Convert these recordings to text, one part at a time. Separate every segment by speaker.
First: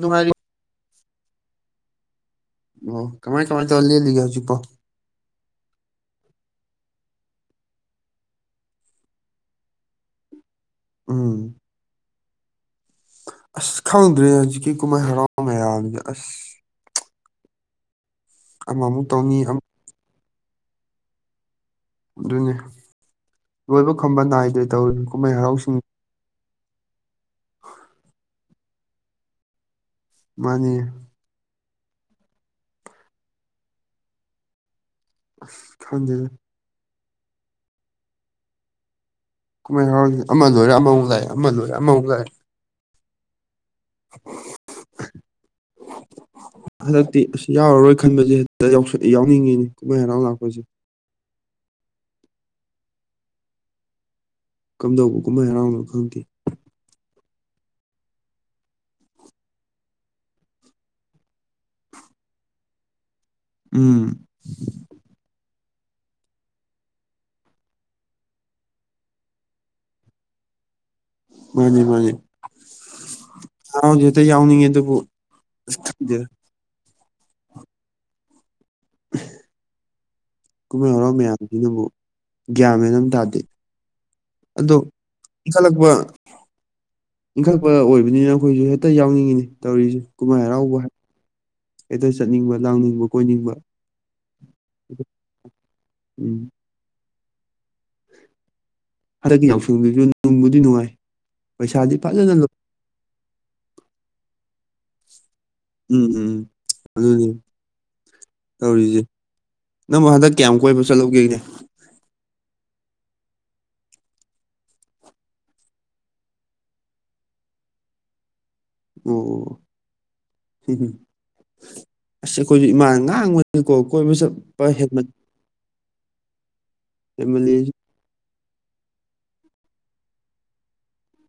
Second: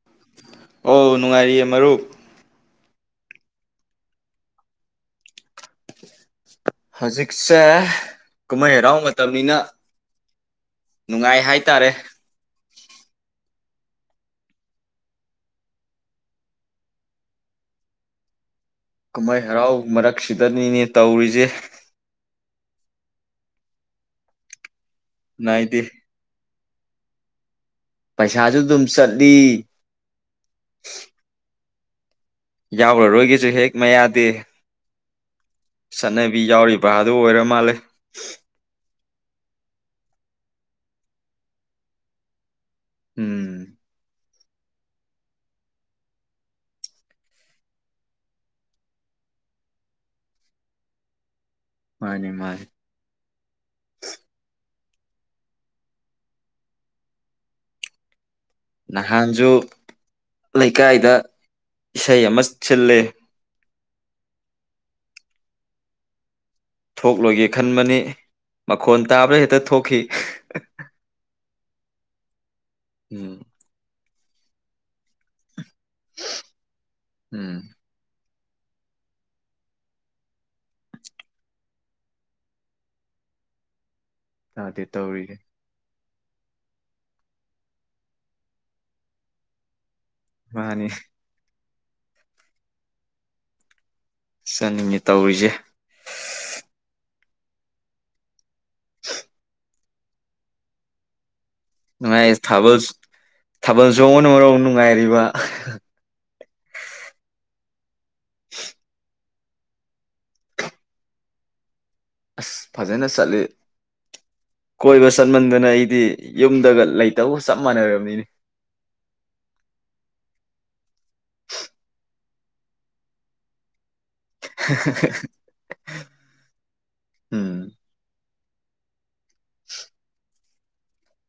Speaker 1: ꯅꯨꯉꯥꯏꯔꯤ
Speaker 2: ꯑꯧ ꯅꯨꯡꯉꯥꯏꯔꯤꯌꯦ ꯃꯔꯨꯞ
Speaker 1: ꯑꯣ ꯀꯃꯥꯏ ꯀꯃꯥꯏꯅ ꯇꯧꯔꯒ ꯂꯦꯜꯂꯤꯒꯦ ꯍꯧꯖꯤꯛꯄꯣ
Speaker 2: ꯍꯧꯖꯤꯛꯁꯦ ꯀꯨꯝꯍꯩ ꯍꯔꯥꯎ ꯃꯇꯝꯅꯤꯅ ꯅꯨꯡꯉꯥꯏ
Speaker 1: ꯎꯝ
Speaker 2: ꯍꯥꯏꯇꯥꯔꯦ [unintelligible]
Speaker 1: ꯑꯁ ꯈꯪꯗ꯭ꯔꯦ ꯍꯧꯖꯤꯛꯀꯤ ꯀꯨꯝꯃꯩ ꯍꯔꯥꯎ ꯃꯌꯥꯝꯖꯦ ꯑꯁ ꯑꯃꯃꯨꯛ ꯇꯧꯅꯤ
Speaker 2: ꯀꯨꯃꯩ ꯍꯔꯥꯎ ꯃꯔꯛꯁꯤꯗꯅꯤꯅꯦ ꯇꯧꯔꯤꯖꯦ
Speaker 1: ꯑꯗꯨꯅꯦ ꯂꯣꯏꯕ ꯈꯝꯕ ꯅꯥꯏꯗꯦ ꯇꯧꯔꯤ ꯀꯨꯃꯩ ꯍꯔꯥꯎꯁꯤꯡ
Speaker 2: ꯅꯥꯏꯗꯦ
Speaker 1: [unintelligible]
Speaker 2: ꯄꯩꯁꯥꯁꯨ ꯑꯗꯨꯝ ꯆꯠꯂꯤ
Speaker 1: ꯃꯥꯅꯤ
Speaker 2: ꯌꯥꯎꯔꯔꯣꯏꯒꯦꯁꯨ ꯍꯦꯛ ꯃꯌꯥꯗꯦ
Speaker 1: ꯑꯁ ꯈꯪꯗꯦꯗ
Speaker 2: ꯄ ꯑ ꯑꯗꯨ ꯑꯣꯏꯔ ꯃꯥꯜꯂꯦ
Speaker 1: ꯀꯨꯃꯩꯏ ꯍꯔꯥꯎꯁꯦ ꯑꯃ ꯂꯣꯏꯔ ꯑꯃꯃꯨꯛ ꯂꯥꯛꯑꯦ ꯑꯃ ꯂꯣꯏꯔ ꯑꯃꯃꯨꯛ ꯂꯥꯛꯑꯦ
Speaker 2: ꯎꯝ
Speaker 1: ꯍꯟꯗꯛꯇꯤ ꯑꯁ ꯌꯥꯎꯔꯔꯣꯏ ꯈꯟꯕꯁꯦ ꯍꯦꯛꯇ ꯌꯥꯎꯁꯟ ꯌꯥꯎꯅꯤꯡꯉꯤꯅꯤ ꯀꯨꯝꯍꯩ ꯍꯔꯥꯎ ꯂꯥꯛꯄꯁꯦ
Speaker 2: ꯃꯥꯅꯦ ꯃꯥꯅꯦ
Speaker 1: ꯀꯝꯗꯧꯕ ꯀꯨꯝꯍꯩ ꯍꯔꯥꯎꯅꯣ ꯈꯪꯗꯦ
Speaker 2: ꯅꯍꯥꯟꯖꯨ ꯂꯩꯀꯥꯏꯗ ꯏꯁꯩ ꯑꯃ ꯁꯤꯜꯂꯦ
Speaker 1: ꯎꯝ
Speaker 2: ꯊꯣꯛꯂꯣꯏꯒꯦ ꯈꯟꯕꯅꯤ ꯃꯈꯣꯟ ꯇꯥꯕ꯭ꯔꯥ ꯍꯦꯛꯇ ꯊꯣꯛꯈꯤ
Speaker 1: ꯃꯥꯅꯦ ꯃꯥꯅꯦ
Speaker 2: ꯎꯝ
Speaker 1: ꯍꯥꯎꯖꯦ ꯗ ꯌꯥꯎꯅꯤꯡꯉꯦ ꯑꯗꯨꯕꯨ ꯑꯁ ꯈꯪꯗꯦꯗ
Speaker 2: ꯎꯝ
Speaker 1: [inaudible] ꯀꯨꯝꯍꯩ ꯍꯔꯥꯎ ꯃꯌꯥꯝꯖꯤꯅꯕꯨꯨ ꯒ꯭ꯌꯥꯟ ꯃꯦꯟ ꯑꯝ ꯇꯥꯗꯦ ꯑꯗꯣ
Speaker 2: ꯇꯥꯗꯦ ꯇꯧꯔꯤꯁꯦ
Speaker 1: ꯏꯪꯈꯠꯂꯛꯄ ꯏꯟꯈꯠꯄ ꯑꯣꯏꯕꯅꯤꯅ ꯑꯈꯣꯏꯁꯨ ꯍꯦꯛꯇ ꯌꯥꯎꯅꯤꯡꯉꯤꯅꯦ ꯇꯧꯔꯤꯖꯦ ꯀꯨꯃꯩꯏ ꯍꯔꯥꯎꯕꯨ
Speaker 2: ꯃꯥꯅꯤ
Speaker 1: ꯍꯥꯏ ꯍꯦꯛꯇ ꯆꯠꯅꯤꯡꯕ ꯂꯥꯡꯅꯤꯡꯕ ꯀꯣꯏꯅꯤꯡꯕ
Speaker 2: ꯆꯅꯤꯡꯉꯦ ꯇꯧꯔꯤꯖꯦ
Speaker 1: ꯎꯝ ꯍꯟꯗꯛꯀꯤ ꯌꯥꯎꯁꯡ ꯗꯁꯨ ꯅꯨꯡꯕꯨꯗꯤ ꯅꯨꯡꯉꯥꯏ ꯄꯩꯁꯥꯗꯤ ꯐꯖꯅ
Speaker 2: ꯅꯨꯉꯥꯏꯌꯦ
Speaker 1: ꯂꯣꯏ
Speaker 2: ꯊꯕꯜꯁ ꯊꯕꯜꯆꯣꯡꯕꯅ ꯃꯔꯣꯝ ꯅꯨꯡ ꯉꯥꯏꯔꯤꯕ
Speaker 1: ꯎꯝ ꯇꯧꯔꯤꯖꯦ ꯅꯪꯕꯨ ꯍꯟꯗꯛ ꯀꯌꯥꯝ ꯀꯣꯏꯕ ꯆꯠꯂꯧꯒꯦꯅꯦ
Speaker 2: ꯑꯁ ꯐꯖꯅ ꯆꯠꯂꯤ ꯀꯣꯏꯕ ꯆꯠꯃꯟꯗꯅ ꯑꯩꯗꯤ ꯌꯨꯝꯗꯒ ꯂꯩꯇꯕꯒ ꯆꯞ ꯃꯥꯟꯅꯔꯕꯅꯤꯅꯦ
Speaker 1: ꯑꯣ ꯑꯁ ꯑꯩꯈꯣꯏꯁꯨ ꯏꯃꯥꯟꯅ ꯉꯥꯡꯕꯗꯀꯣ ꯀꯣꯏꯕ ꯆꯠ ꯄ ꯍꯦꯟꯃꯟ
Speaker 2: ꯎꯝ
Speaker 1: ꯍꯦꯟꯃꯟꯂꯦꯖꯤ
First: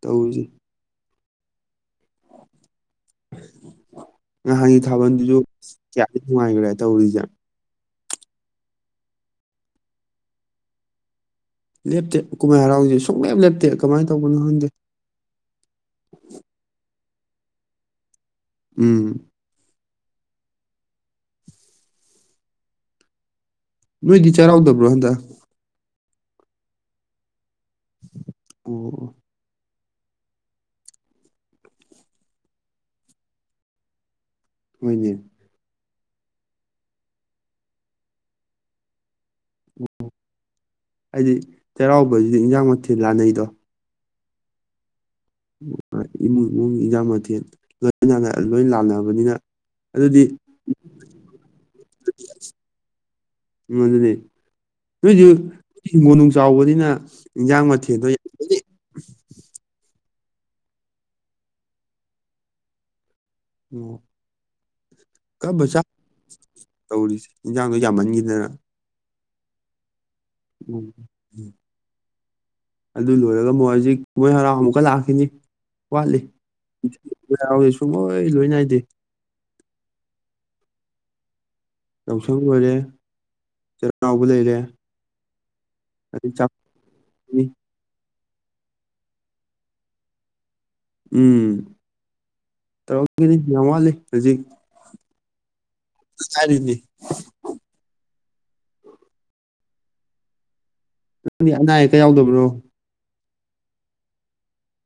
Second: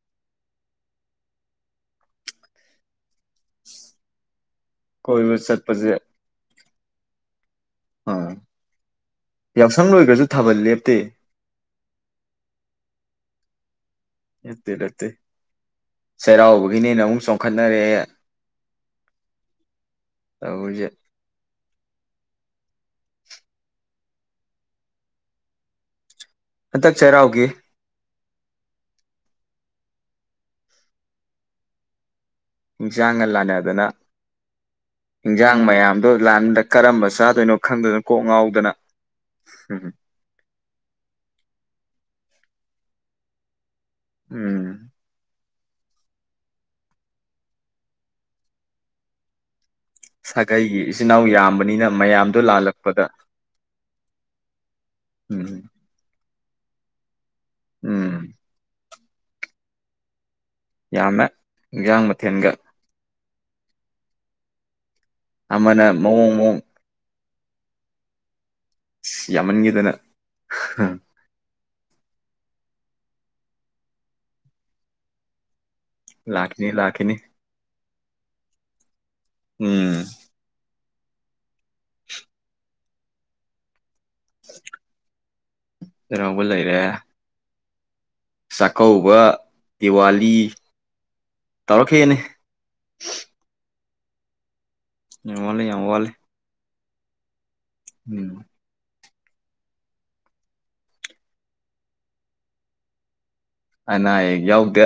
Speaker 1: ꯇꯧꯖꯤ ꯉꯥꯍꯟꯒꯤ
Speaker 2: ꯀꯣꯏꯕ
Speaker 1: ꯊꯥꯕꯟꯗꯨꯖꯨ
Speaker 2: ꯆꯠꯄꯁꯦ
Speaker 1: ꯀ꯭ꯌꯥꯝꯗꯤ ꯅꯨꯉꯥꯏꯒꯔꯦ ꯇꯧꯔꯤꯖꯦ
Speaker 2: ꯑꯥ ꯌꯥꯎꯁꯪ ꯂꯣꯒ꯭ꯔꯖꯨ ꯊꯥꯕꯜ ꯂꯦꯞꯇꯦ
Speaker 1: ꯂꯦꯞꯇꯦ ꯀꯨꯝꯍꯩ ꯍꯔꯥꯎꯖꯦ ꯁꯨꯡꯂꯦꯞ ꯂꯦꯞꯇꯦ ꯀꯃꯥꯏꯅ ꯇꯧꯕꯅꯣ ꯈꯪꯗꯦ
Speaker 2: ꯅꯥꯇꯦ ꯅꯥꯇꯦ ꯆꯩꯔꯥꯑꯣꯕꯒꯤꯅꯦꯅꯥ ꯑꯃꯨꯛ ꯆꯣꯡꯈꯠꯅꯔꯑꯦ
Speaker 1: ꯎꯝ
Speaker 2: ꯇꯧꯔꯤꯁꯦ
Speaker 1: ꯅꯣꯏꯗꯤ ꯆꯩꯔꯥꯎꯗꯕ꯭ꯔꯣ ꯍꯟꯗꯛ
Speaker 2: ꯍꯟꯇꯛ ꯆꯩꯔꯥꯎꯒꯤ
Speaker 1: ꯑꯣ
Speaker 2: ꯏꯟꯁꯥꯡꯒꯜ ꯂꯥꯟꯅꯗꯅ
Speaker 1: ꯍꯣꯏꯅꯦ
Speaker 2: ꯍꯤꯟꯖꯥꯡ ꯃꯌꯥꯝ ꯑꯗꯣ ꯂꯥꯟꯗ ꯀꯔꯝꯕ ꯆꯥꯗꯣꯏꯅꯣ ꯈꯪꯗꯗꯅꯣ ꯀꯣꯛ ꯉꯥꯎꯗꯅ ꯎꯝ
Speaker 1: ꯍꯥꯏꯗꯤ ꯆꯩꯔꯥꯎꯕꯁꯤꯗꯤ ꯏꯟꯁꯥꯡ ꯃꯊꯦꯜ ꯂꯥꯟꯅꯩꯗꯣ
Speaker 2: ꯎꯝ
Speaker 1: ꯏꯃꯨꯡ ꯏꯃꯨꯡ ꯏꯟꯖꯥꯡ ꯃꯊꯦꯜ ꯂꯣꯏ ꯅꯥ ꯂꯣꯏ ꯂꯥꯟꯅꯕꯅꯤꯅ ꯑꯗꯨꯗꯤ
Speaker 2: ꯁꯥꯒꯩꯒꯤ ꯏꯆꯤꯟ ꯏꯅꯥꯎ ꯌꯥꯝꯕꯅꯤꯅ ꯃꯌꯥꯝꯗꯣ ꯂꯥꯜꯂꯛꯄꯗ
Speaker 1: ꯎꯝ ꯑꯗꯨꯅꯤ ꯅꯣꯏꯗꯤ
Speaker 2: ꯎꯝ
Speaker 1: ꯍꯤꯡꯒꯣꯜ ꯅꯨꯡ ꯆꯥꯎꯕꯅꯤꯅ ꯏꯟꯖꯥꯡ ꯃꯊꯦꯟꯗꯣ
Speaker 2: ꯎꯝ
Speaker 1: [unintelligible] [inaudible]
Speaker 2: ꯌꯥꯝꯃꯦ ꯑꯦꯟꯁꯥꯡ ꯃꯊꯦꯜꯒ
Speaker 1: ꯑꯣ ꯀꯔꯝꯕ ꯆꯥ
Speaker 2: ꯑꯃꯅ ꯃꯧꯑꯣ ꯃꯣ
Speaker 1: ꯇꯧꯔꯤꯁꯦ ꯏꯟꯖꯥꯡꯗꯣ ꯌꯥꯝꯃꯟꯈꯤꯗꯅ
Speaker 2: ꯌꯥꯝꯃꯟꯈꯤꯗꯅ
Speaker 1: ꯎꯝ [unintelligible] ꯑꯗꯨ ꯂꯣꯏꯔꯒ ꯑꯃꯨꯛ ꯍꯧꯖꯤꯛ ꯀꯨꯝꯣꯏ ꯍꯔꯥꯎ ꯑꯃꯨꯛꯀ ꯂꯥꯛꯈꯤꯅꯤ ꯋꯥꯂꯤ
Speaker 2: ꯂꯥꯛꯈꯤꯅꯤ ꯂꯥꯛꯈꯤꯅꯤ
Speaker 1: [unintelligible] ꯁꯨꯡ ꯂꯣꯏ ꯅꯥꯏꯗꯦ
Speaker 2: ꯎꯝ
Speaker 1: ꯌꯥꯎꯁꯪ ꯑꯣꯏꯔꯦ ꯆꯩꯔꯥꯎꯕ ꯂꯩꯔꯦ ꯑꯗꯩ
Speaker 2: ꯆꯩꯔꯥꯎꯕ ꯂꯩꯔꯦ
Speaker 1: ꯆꯥꯛꯀꯧꯕꯅꯤ
Speaker 2: ꯆꯥꯛꯀꯧꯕ ꯗꯤꯋꯥꯂꯤ
Speaker 1: ꯎꯝ
Speaker 2: ꯇꯧꯔꯛꯈꯤꯅꯤ
Speaker 1: ꯇꯧꯔꯥꯈꯤꯅꯤ ꯎꯟ ꯋꯥꯠꯂꯤ ꯍꯧꯖꯤꯛ
Speaker 2: [unintelligible] ꯌꯥꯝ ꯋꯥꯠꯂꯤ
Speaker 1: [inaudible]
Speaker 2: ꯎꯝ
Speaker 1: [unintelligible] ꯅꯪꯗꯤ ꯑꯅꯥ ꯑꯌꯦꯛꯀ ꯌꯥꯎꯗꯕꯔꯣ
Speaker 2: ꯑꯅꯥ ꯑꯌꯦꯛ ꯌꯥꯎꯗꯦ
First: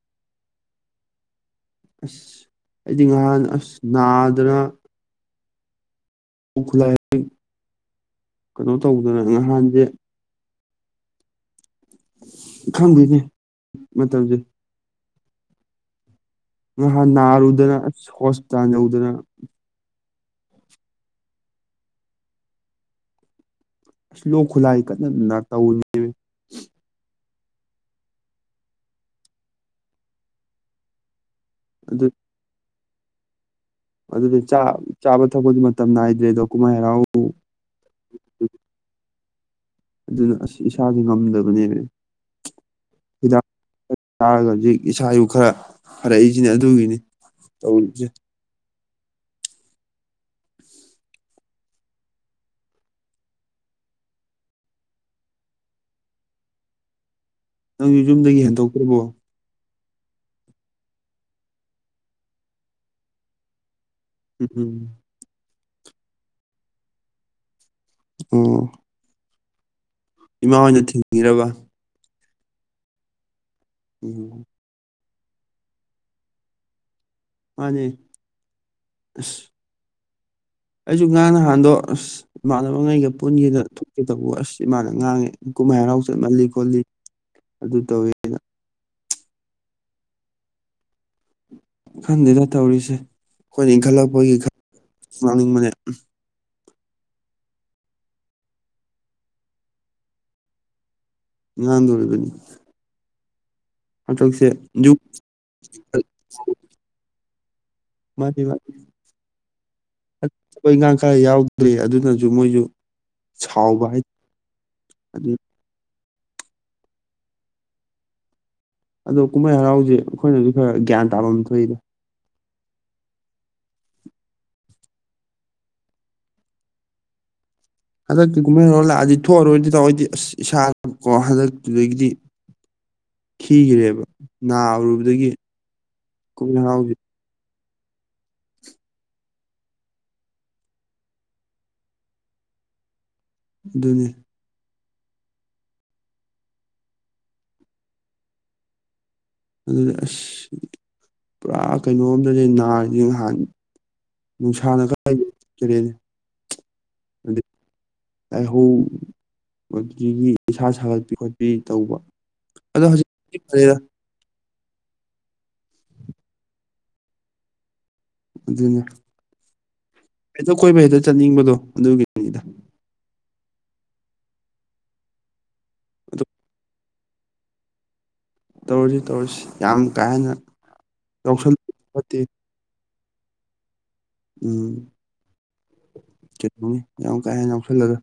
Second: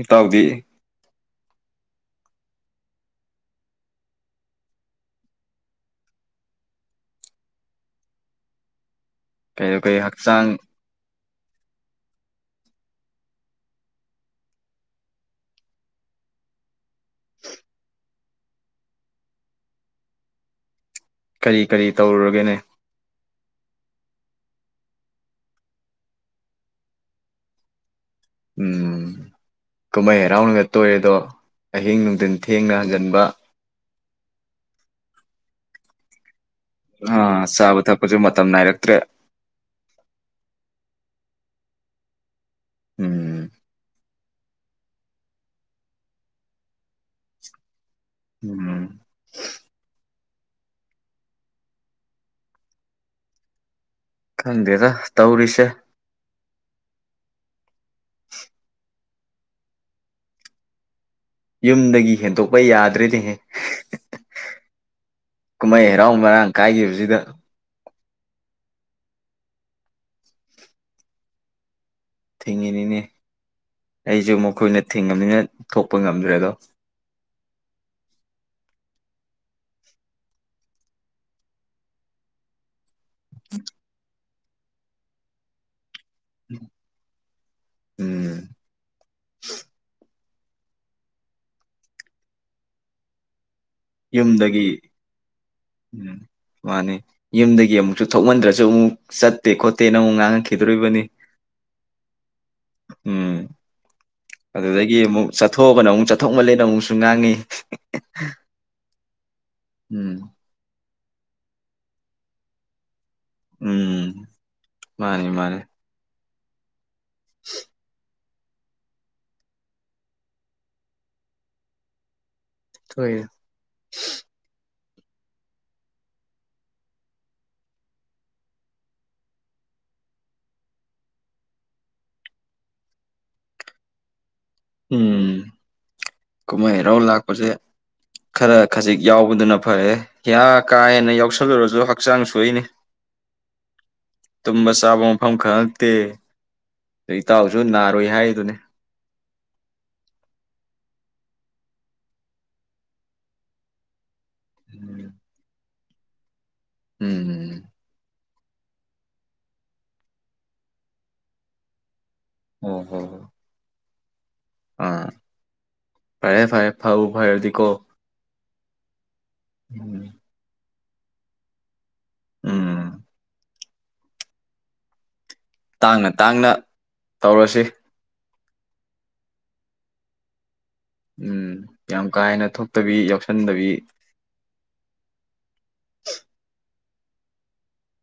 Speaker 2: ꯏꯇꯥꯎꯗꯤ
Speaker 1: ꯑꯁ ꯑꯩꯗꯤ ꯉꯍꯥꯟ ꯑꯁ ꯅꯥꯗ꯭ꯅꯥ ꯂ [unintelligible] ꯀꯩꯅꯣ ꯇꯧ
Speaker 2: ꯀꯩ ꯀꯩ ꯍꯛꯆꯥꯡ
Speaker 1: ꯈꯪꯗꯦꯅꯦ ꯃꯇꯝꯁꯦ ꯅꯥꯍꯥꯟ ꯅꯥꯔꯨꯗꯅ ꯑꯁ ꯍꯣꯁꯄꯤꯇꯥꯜ ꯌꯧꯗꯅ
Speaker 2: ꯀꯔꯤ ꯀꯔꯤ ꯇꯧꯔꯨꯔꯒꯦꯅꯦ
Speaker 1: ꯑꯁ ꯂꯣꯛ ꯈꯨꯂꯥꯏ ꯀꯟꯅ ꯅ ꯇꯧ [unintelligible] ꯅꯦꯃꯦ
Speaker 2: ꯎꯝ ꯀꯨꯃꯩ ꯍꯔꯥꯎꯅꯒ ꯇꯣꯏꯔꯦꯗꯣ ꯑꯍꯤꯡ ꯅꯨꯡꯊꯤꯟ ꯊꯦꯡꯅ ꯍꯟꯖꯟ ꯕ
Speaker 1: ꯑꯗꯨꯗ ꯆꯥ ꯆꯥꯕ ꯊꯛꯄꯒꯤ ꯃꯇꯝ ꯅꯥꯏꯗ꯭ꯔꯦꯗꯣ ꯀꯨꯝꯍꯩ ꯍꯔꯥꯎ
Speaker 2: ꯑꯥ ꯆꯥꯕ ꯊꯛꯄꯁꯨ ꯃꯇꯝ ꯅꯥꯏꯔꯛꯇ꯭ꯔꯦ
Speaker 1: ꯑꯗꯨꯅ ꯑꯁ ꯏꯁꯥꯥꯁꯦ ꯉꯝꯗꯕꯅꯦꯃꯦ
Speaker 2: ꯎꯝ
Speaker 1: ꯆꯥꯔꯒ ꯍꯧꯖꯤꯛ ꯏꯁꯥ ꯏꯎ ꯈꯔ ꯐꯔꯛꯏꯁꯤꯅꯦ ꯑꯗꯨꯒꯤꯅꯤ ꯇꯧꯔꯤꯁꯦ
Speaker 2: ꯎꯝ ꯈꯪꯗꯦꯗ ꯇꯧꯔꯤꯁꯦ
Speaker 1: ꯅꯪꯁꯨ ꯌꯨꯝꯗꯒꯤ ꯍꯦꯟꯗꯣꯛꯇ꯭ꯔꯤꯕꯣ
Speaker 2: ꯌꯨꯝꯗꯒꯤ ꯍꯦꯟꯗꯣꯛꯄ ꯌꯥꯗ꯭ꯔꯦꯅꯦꯍꯦ
Speaker 1: ꯎꯝꯝ
Speaker 2: ꯀꯨꯝꯍꯩ ꯍꯔꯥꯎ ꯃꯔꯥꯡ ꯀꯥꯏꯈꯤꯕꯁꯤꯗ
Speaker 1: ꯑꯣ ꯏꯃꯥꯍꯣꯏꯅ ꯊꯤꯡꯉꯤꯔꯕ
Speaker 2: ꯊꯤꯡꯉꯤꯅꯤꯅꯦ ꯑꯩꯁꯨ
Speaker 1: ꯎꯝ
Speaker 2: ꯃꯈꯣꯏ ꯅ ꯊꯤꯡꯉꯥꯃꯤꯅ ꯊꯣꯛꯄ ꯉꯝꯗ꯭ꯔꯦꯗꯣ
Speaker 1: ꯃꯥꯅꯦ ꯑꯁ ꯑꯩꯁꯨ ꯉꯔꯥꯡ ꯉꯍꯥꯟꯗꯣ ꯑꯁ ꯏꯃꯥꯅ [unintelligible] ꯉꯩꯒ ꯄꯨꯟꯒꯦꯅ ꯊꯣꯛꯀꯦ ꯇꯧꯕ ꯑꯁ ꯏꯃꯥꯅ ꯉꯥꯡꯉꯦ ꯀꯨꯝꯃꯩ ꯍꯔꯥꯎ ꯆꯠꯃꯜꯂꯤ ꯈꯣꯠꯂꯤ ꯑꯗꯨ ꯇꯧꯋꯦ
Speaker 2: ꯎꯝ
Speaker 1: ꯑꯅ ꯈꯪꯗꯦꯗ ꯇꯧꯔꯤꯁꯦ ꯈꯣꯏꯅ ꯏꯟꯈꯠꯂꯛꯄꯒꯤ ꯈꯥ
Speaker 2: ꯌꯨꯝꯗꯒꯤ
Speaker 1: ꯂꯥꯡꯅꯤꯡꯕꯅꯦ
Speaker 2: ꯎꯝ ꯃꯥꯅꯤ ꯌꯨꯝꯗꯒꯤ ꯑꯃꯨꯛꯁꯨ ꯊꯣꯛꯃꯟꯗ꯭ꯔꯁꯨ ꯑꯃꯨꯛ ꯆꯠꯇꯦ ꯈꯣꯠꯇꯦ ꯅ ꯑꯃꯨꯛ ꯉꯥꯡꯉꯛꯈꯤꯗꯣꯔꯤꯕꯅꯤ
Speaker 1: ꯉꯥꯡꯗꯣꯔꯤꯕꯅꯤ
Speaker 2: ꯎꯝ
Speaker 1: ꯍꯟꯗꯛꯁꯦ
Speaker 2: ꯑꯗꯨꯗꯒꯤ
Speaker 1: ꯌꯨꯝ
Speaker 2: ꯑꯃꯨꯛ ꯆꯠꯊꯣꯛꯑꯒꯅ ꯑꯃꯨꯛ ꯆꯠꯊꯣꯛꯃꯜꯂꯦꯅ ꯑꯃꯨꯛꯁꯨ ꯉꯥꯡꯉꯤ [unintelligible]
Speaker 1: ꯃꯥꯗꯤꯕ
Speaker 2: ꯎꯝ
Speaker 1: ꯑꯠ ꯊꯕꯛ ꯏꯪꯒꯥꯡ ꯈꯔ ꯌꯥꯎꯗ꯭ꯔꯤ ꯑꯗꯨꯅꯖꯨ ꯃꯣꯏꯖꯨ
Speaker 2: ꯎꯝ ꯃꯥꯅꯤ ꯃꯥꯅꯤ [inaudible]
Speaker 1: ꯑꯗꯣ ꯀꯨꯝꯍꯩ ꯍꯔꯥꯎꯁꯦ ꯑꯩꯈꯣꯏꯅꯁꯨ ꯈꯔ ꯒ꯭ꯌꯥꯟ ꯇꯥꯐꯝ ꯊꯣꯛꯏꯅꯦ
Speaker 2: ꯍꯣꯏ
Speaker 1: ꯍꯟꯗꯛꯇ ꯀꯨꯝꯍꯩꯔ ꯂꯥꯛꯑꯗꯤ ꯊꯣꯛꯑꯔꯣꯏꯗꯤ ꯇꯧꯑꯣꯏꯗꯤ ꯑꯁ ꯏꯁꯥ ꯀꯣ ꯍꯟꯗꯛꯇꯨꯗꯒꯤꯗꯤ ꯈꯤꯈ꯭ꯔꯦꯕ ꯅꯥꯎꯔꯨꯕꯗꯒꯤ
Speaker 2: ꯎꯝ ꯀꯨꯝꯍꯩ ꯍꯔꯥꯎ ꯂꯥꯛꯄꯁꯦ ꯈꯔ ꯈꯖꯤꯛ ꯌꯥꯎꯕꯗꯨꯅ ꯐꯔꯦ ꯏꯤ ꯀꯥ ꯍꯦꯟꯅ ꯌꯥꯎꯁꯜꯂꯨꯔꯁꯨ ꯍꯛꯆꯥꯡ ꯁꯨꯏꯅꯤ
Speaker 1: ꯑꯗꯨꯅꯤ
Speaker 2: ꯇꯨꯝꯕ ꯆꯥꯕ ꯃꯐꯝ ꯈꯉꯛꯇꯦ ꯑ ꯏꯇꯥꯎꯁꯨ ꯅꯥꯔꯣꯏ ꯍꯥꯏꯗꯨꯅꯦ
Speaker 1: ꯑꯗꯨꯗꯤ ꯑꯁ ꯄꯨꯔꯥ ꯀꯩꯅꯣꯝꯗꯗꯤ ꯅꯥꯔꯤꯁꯤ ꯅꯍꯥꯟ ꯅꯨꯡꯁꯥꯅ [unintelligible] [unintelligible]
Speaker 2: ꯎꯝ
Speaker 1: ꯂꯥꯏꯍꯧꯗꯒꯤ ꯏꯁꯥ ꯁꯥꯒꯠꯄꯤ ꯈꯣꯠꯄꯤ ꯇꯧꯕ
Speaker 2: ꯑꯣ
Speaker 1: ꯑꯗꯣ
Speaker 2: ꯍꯣ ꯍꯣ
Speaker 1: ꯍꯧꯖꯤꯛꯇꯤ ꯐꯔꯦꯗꯥ
Speaker 2: ꯑꯥ ꯐꯔꯦ ꯐꯔꯦ ꯐꯕꯨ ꯐꯥꯏꯔꯗꯤ ꯀꯣ
Speaker 1: ꯑꯗꯨꯅ
Speaker 2: ꯎꯝ
Speaker 1: ꯍꯦꯛꯇ ꯀꯣꯏꯕ ꯍꯦꯛꯇ ꯆꯠꯅꯤꯡꯕꯗꯣ ꯑꯗꯨꯒꯤ
Speaker 2: ꯎꯝ ꯇꯥꯡꯅ
Speaker 1: ꯑꯗꯨ
Speaker 2: ꯇꯥꯡꯅ ꯇꯧꯔꯁꯤ
Speaker 1: ꯇꯧꯔꯁꯤ ꯇꯧꯔꯁꯤ ꯌꯥꯝ ꯀꯥ ꯍꯦꯟꯅ
Speaker 2: ꯎꯝ
Speaker 1: ꯌꯥꯎꯁꯜ
Speaker 2: ꯌꯥꯝ
Speaker 1: ꯐꯠꯇꯦ
Speaker 2: ꯀꯥ ꯍꯦꯟꯅ ꯊꯣꯛꯇꯕꯤ ꯆꯟꯗꯕꯤ
Speaker 1: ꯎꯝ ꯀꯩꯅꯣꯅꯤ ꯌꯥꯝ ꯀꯥ ꯍꯦꯟꯅ ꯌꯥꯎꯁꯜꯂꯔꯣꯏ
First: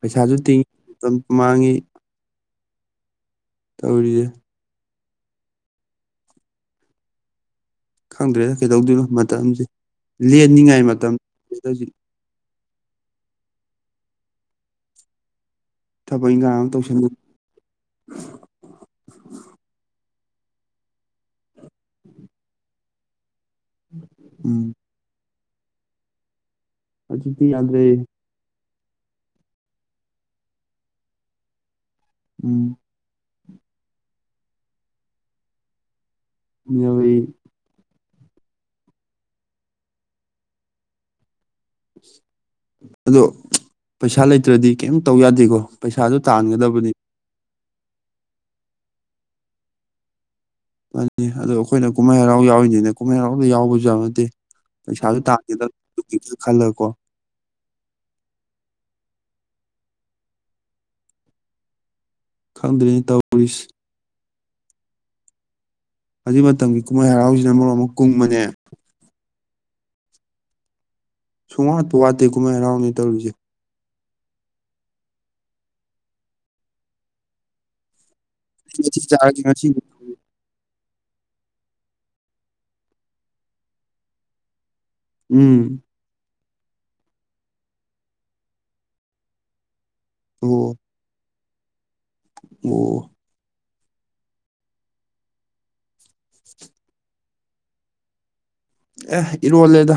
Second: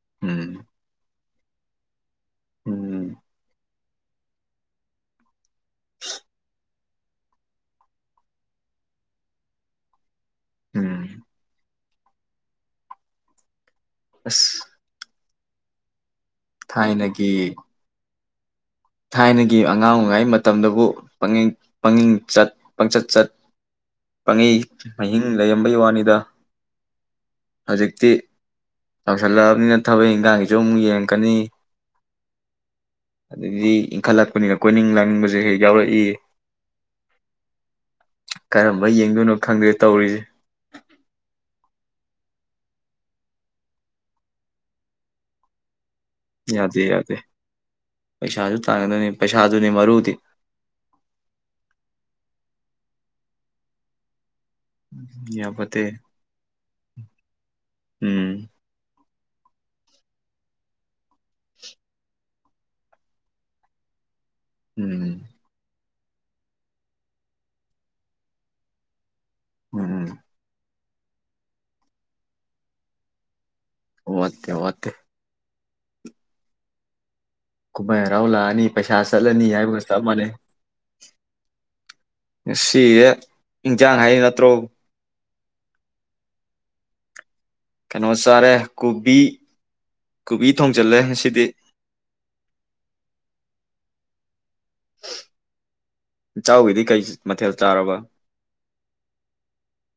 Speaker 1: ꯄꯩꯁꯥꯁꯨ
Speaker 2: ꯎꯝ
Speaker 1: ꯇꯤꯡ ꯑꯗꯨꯝ ꯃꯥꯡꯉꯤ
Speaker 2: ꯎꯝ
Speaker 1: ꯇꯧꯔꯤꯗꯦ ꯈꯪꯗ꯭ꯔꯦꯗ ꯀꯩꯗꯧꯗꯣꯏꯅꯣ ꯃꯇꯝꯁꯦ ꯂꯦꯟꯅꯤꯉꯥꯏ ꯃꯇꯝ
Speaker 2: ꯎꯝ
Speaker 1: [unintelligible] ꯍꯧꯖꯤꯛ
Speaker 2: ꯑꯁ
Speaker 1: ꯊꯕꯛ ꯏꯟꯈꯥꯡ ꯑꯃ ꯇꯧꯁꯟꯂ ꯎꯝ
Speaker 2: ꯊꯥꯏꯅꯒꯤ ꯊꯥꯏꯅꯒꯤ ꯑꯉꯥꯡ ꯑꯣꯏꯉꯩ ꯃꯇꯝꯗꯕꯨ ꯄꯪꯌꯦꯡ ꯃꯃꯤꯡꯆꯠ ꯄꯪꯆꯠ ꯆꯠ
Speaker 1: ꯎꯝ
Speaker 2: ꯄꯪꯉꯤꯡ [unintelligible] ꯂꯩꯩꯔꯝꯕꯩ ꯋꯥꯅꯤꯗ
Speaker 1: ꯍꯧꯖꯤꯛꯇꯤ ꯌꯥꯗ꯭ꯔꯦ
Speaker 2: ꯇꯧꯁꯜꯂꯛꯑꯕꯅꯤꯅ ꯊꯕꯛ ꯏꯟꯈꯥꯡꯁꯨ ꯑꯃꯨꯛ ꯌꯦꯡꯉꯛꯀꯅꯤ
Speaker 1: ꯎꯝ
Speaker 2: ꯑꯗꯒꯤ ꯏꯟꯈꯠꯂꯛꯄꯅꯤꯅ ꯀꯣꯏꯅꯤꯡ ꯂꯥꯡꯅꯤꯡꯕꯁꯦ ꯍꯦꯛ ꯌꯥꯎꯔꯛꯏ
Speaker 1: ꯌꯥꯎꯋꯤ
Speaker 2: ꯀꯔꯝꯕ ꯌꯦꯡꯗꯣꯏꯅꯣ ꯈꯪꯗꯦ ꯇꯧꯔꯤꯁꯦ
Speaker 1: ꯑꯗꯣ ꯄꯩꯁꯥ ꯂꯩꯇ꯭ꯔꯗꯤ ꯀꯩꯝ ꯇꯧ ꯌꯥꯗꯦꯀꯣ ꯄꯩꯁꯥꯖꯨ
Speaker 2: ꯌꯥꯗꯦ
Speaker 1: ꯇꯥꯟꯒꯗꯕꯅꯤ
Speaker 2: ꯌꯥꯗꯦ ꯄꯩꯁꯥꯁꯨ ꯇꯥꯡꯒꯗꯣꯏꯅꯤ ꯄꯩꯁꯥꯗꯨꯅꯤ ꯃꯔꯨꯗꯤ
Speaker 1: ꯃꯅꯤ ꯑꯗꯣ ꯑꯩꯈꯣꯏꯅ ꯀꯨꯝꯍꯩ ꯍꯔꯥꯎ ꯌꯥꯎꯔꯤꯅꯦꯅ ꯀꯨꯝꯍꯩ ꯍꯔꯥꯎꯗ ꯌꯥꯎꯕꯁꯨ ꯌꯥꯕ ꯅꯠꯇꯦ ꯄꯩꯁꯥꯁꯨ
Speaker 2: ꯌꯥꯄꯣꯠꯇꯦ
Speaker 1: ꯇꯥꯒꯗꯕꯅꯤ [inaudible] ꯈꯜꯂꯒꯀꯣ
Speaker 2: ꯎꯝ
Speaker 1: ꯈꯪꯗ꯭ꯔꯦꯅꯦ ꯇꯧꯔꯤꯁꯤ
Speaker 2: ꯎꯝ
Speaker 1: ꯍꯧꯖꯤꯛ ꯃꯇꯝꯒꯤ ꯀꯨꯝꯍꯩ ꯍꯔꯥꯎꯁꯤꯅ ꯃꯔꯣꯟ ꯑꯃ ꯀꯨꯡꯕꯅꯦ
Speaker 2: ꯎꯝ
Speaker 1: ꯁꯨꯡꯋꯥꯠꯄꯨ ꯋꯥꯠꯇꯦ ꯀꯨꯍꯩ ꯍꯔꯥꯎꯅꯦ ꯇꯩꯔꯤꯖꯦ
Speaker 2: ꯋꯥꯠꯇꯦ ꯆꯥꯠꯇꯦ ꯈꯣꯃꯩ ꯍꯔꯥꯎ ꯂꯥꯛꯑꯅꯤ
Speaker 1: ꯀꯔꯤ
Speaker 2: ꯄꯩꯁꯥ
Speaker 1: ꯃꯊꯦꯜ ꯆꯥꯔꯒꯦ
Speaker 2: ꯆꯠꯂꯅꯤ ꯍꯥꯏꯕꯒ
Speaker 1: ꯉꯁꯤꯗꯤ
Speaker 2: ꯆꯞ ꯃꯥꯟꯅꯩ ꯉꯁꯤꯁꯦ ꯏꯟꯁꯥꯡ ꯍꯥꯏꯔꯤ ꯅꯠꯇ꯭ꯔꯣ
Speaker 1: ꯎꯝ
Speaker 2: ꯀꯩꯅꯣ ꯆꯥꯔꯦ ꯀꯨꯕꯤ ꯀꯨꯕꯤ
Speaker 1: ꯑꯣ
Speaker 2: ꯊꯣꯡꯖꯤꯜꯂꯦ ꯉꯁꯤꯗꯤ
Speaker 1: ꯑꯣ
Speaker 2: ꯏꯇꯥꯎꯒꯤꯗꯤ ꯀꯩ ꯃꯊꯦꯜ ꯆꯥꯔꯕ
Speaker 1: ꯑꯦ ꯏꯔꯣꯜꯂꯦꯗ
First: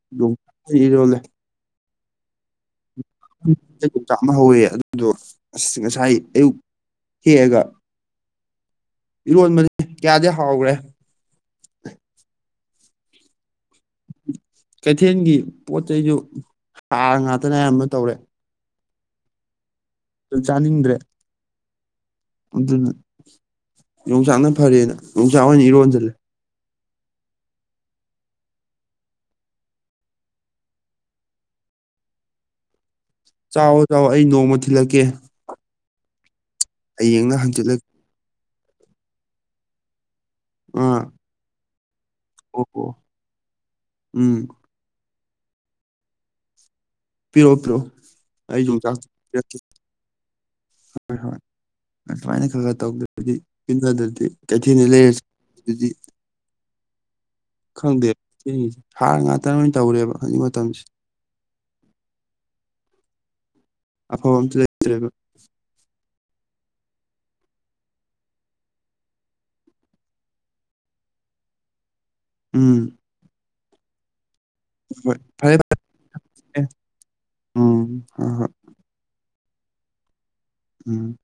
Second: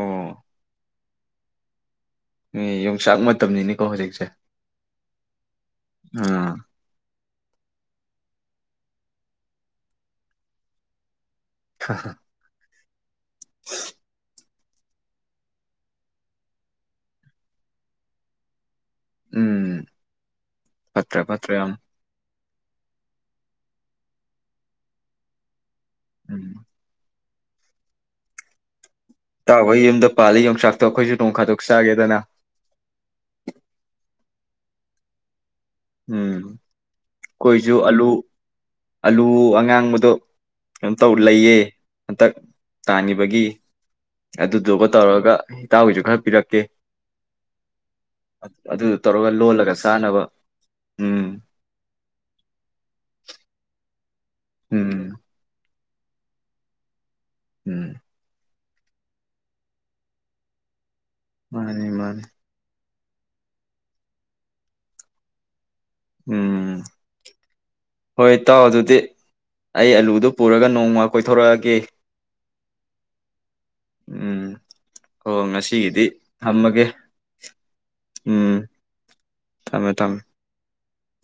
Speaker 2: ꯑꯣ
Speaker 1: ꯌꯣꯡ ꯏꯔꯣꯜꯂꯦ
Speaker 2: ꯑꯦ ꯌꯣ
Speaker 1: ꯌꯨꯝꯗ ꯌꯣꯡꯆꯥꯛ ꯑꯃ ꯍꯧꯋ ꯑꯗꯨꯗꯣ ꯉꯁꯥꯏ
Speaker 2: ꯑꯥ
Speaker 1: ꯑꯌꯨꯛ ꯍꯦꯛꯑꯒ ꯏꯔꯣꯟꯕꯗꯤ ꯀꯌꯥꯗꯤ ꯍꯥꯎꯈ꯭ꯔꯦ
Speaker 2: ꯍꯥ [unintelligible]
Speaker 1: ꯀꯩꯊꯦꯜꯒꯤ ꯄꯣꯠ ꯆꯩꯁꯨ ꯍꯥꯔ ꯉꯥꯛꯇꯅ ꯑꯌꯥꯝꯕ ꯇꯧꯔꯦ
Speaker 2: ꯎꯝ
Speaker 1: ꯆꯥꯅꯤꯡꯗ꯭ꯔꯦ
Speaker 2: ꯐꯠꯇ꯭ꯔꯦ ꯐꯠꯇ꯭ꯔꯦ ꯌꯥꯝ
Speaker 1: ꯑꯗꯨꯅ ꯌꯣꯡꯆꯥꯛꯅ ꯐꯔꯦꯅ ꯌꯣꯡꯆꯥꯛ ꯑꯣꯏꯅ ꯏꯔꯣꯟꯖꯜꯂꯦ
Speaker 2: [inaudible] ꯏꯇꯥꯎꯒꯣꯏ ꯌꯨꯝꯗ ꯄꯥꯜꯂꯤ ꯌꯣꯡꯆꯥꯛꯇꯣ ꯑꯈꯣꯏꯁꯨ ꯅꯣꯡꯐꯥꯗꯣꯛ ꯆꯥꯒꯦꯗꯅ
Speaker 1: ꯆꯥꯎꯑꯣ ꯆꯥꯎꯑꯣ ꯑꯩ ꯅꯣꯡꯃ ꯊꯤꯜꯂꯛꯀꯦ
Speaker 2: ꯎꯝ
Speaker 1: ꯍꯌꯦꯡꯂ
Speaker 2: ꯑꯩꯈꯣꯏꯁꯨ
Speaker 1: ꯍꯪꯆꯤꯠꯂ
Speaker 2: ꯑꯂꯨ ꯑꯂꯨ ꯑꯉꯥꯡꯕꯗꯣ
Speaker 1: ꯑꯥ
Speaker 2: ꯀꯝꯇꯧ ꯂꯩꯌꯦ ꯍꯟꯇꯛ
Speaker 1: ꯑꯣ ꯑꯣ
Speaker 2: ꯇꯥꯒꯤꯕꯒꯤ
Speaker 1: ꯎꯝ
Speaker 2: ꯑꯗꯨꯗꯨꯒ ꯇꯧꯔꯒ ꯏꯇꯥꯎꯒꯤꯁꯨ ꯈꯔ ꯄꯤꯔꯛꯀꯦ
Speaker 1: ꯄꯤꯔꯛꯑꯣ ꯄꯤꯔꯛꯑꯣ ꯑꯩ
Speaker 2: ꯑꯗꯨꯗꯨ
Speaker 1: ꯌꯣꯡꯆꯥꯛ
Speaker 2: ꯇꯧꯔꯒ
Speaker 1: ꯄꯤꯔꯛꯀꯦ
Speaker 2: ꯂꯣꯜꯂꯒ ꯆꯥꯅꯕ
Speaker 1: ꯍꯣꯏ
Speaker 2: ꯎꯝ
Speaker 1: ꯍꯣꯏ ꯑꯗꯨꯃꯥꯏꯅ ꯈꯔ ꯈꯔ ꯇꯧꯗꯗꯤ ꯄꯤꯟ ꯑꯗꯗꯤ ꯀꯩꯊꯦꯜꯗ
Speaker 2: ꯎꯝ
Speaker 1: ꯂꯩꯔꯁꯤ ꯗꯗꯤ
Speaker 2: ꯎꯝ
Speaker 1: ꯈꯪꯗꯦ ꯎꯝ ꯍꯥꯔ ꯉꯥꯛꯇ ꯂꯣꯏꯅ ꯇꯧꯔꯦꯕ ꯍꯧꯖꯤꯛꯀꯤ ꯃꯇꯝꯁꯤ
Speaker 2: ꯃꯥꯅꯤ ꯃꯥꯅꯤ
Speaker 1: ꯑꯐꯥꯎꯕ ꯑꯃꯇ ꯂꯩꯇ꯭ꯔꯦꯕ
Speaker 2: ꯎꯝ ꯍꯣꯏ ꯇꯥꯎ ꯑꯗꯨꯗꯤ ꯑꯩ ꯑꯂꯨꯗꯨ ꯄꯨꯔꯒ ꯅꯣꯡꯃ ꯀꯣꯏꯊꯣꯔꯛꯑꯒꯦ
Speaker 1: ꯎꯝ
Speaker 2: ꯎꯝ
Speaker 1: ꯍꯣꯏ
Speaker 2: ꯑꯣ
Speaker 1: ꯐꯔꯦ
Speaker 2: ꯉꯁꯤꯒꯤꯗꯤ
Speaker 1: ꯐꯔꯦ
Speaker 2: ꯊꯝꯃꯒꯦ
Speaker 1: ꯎꯝ ꯍꯣꯏ ꯍꯣꯏ
Speaker 2: ꯎꯝ ꯊꯝꯃꯦ ꯊꯝꯃꯦ
Speaker 1: ꯎꯝ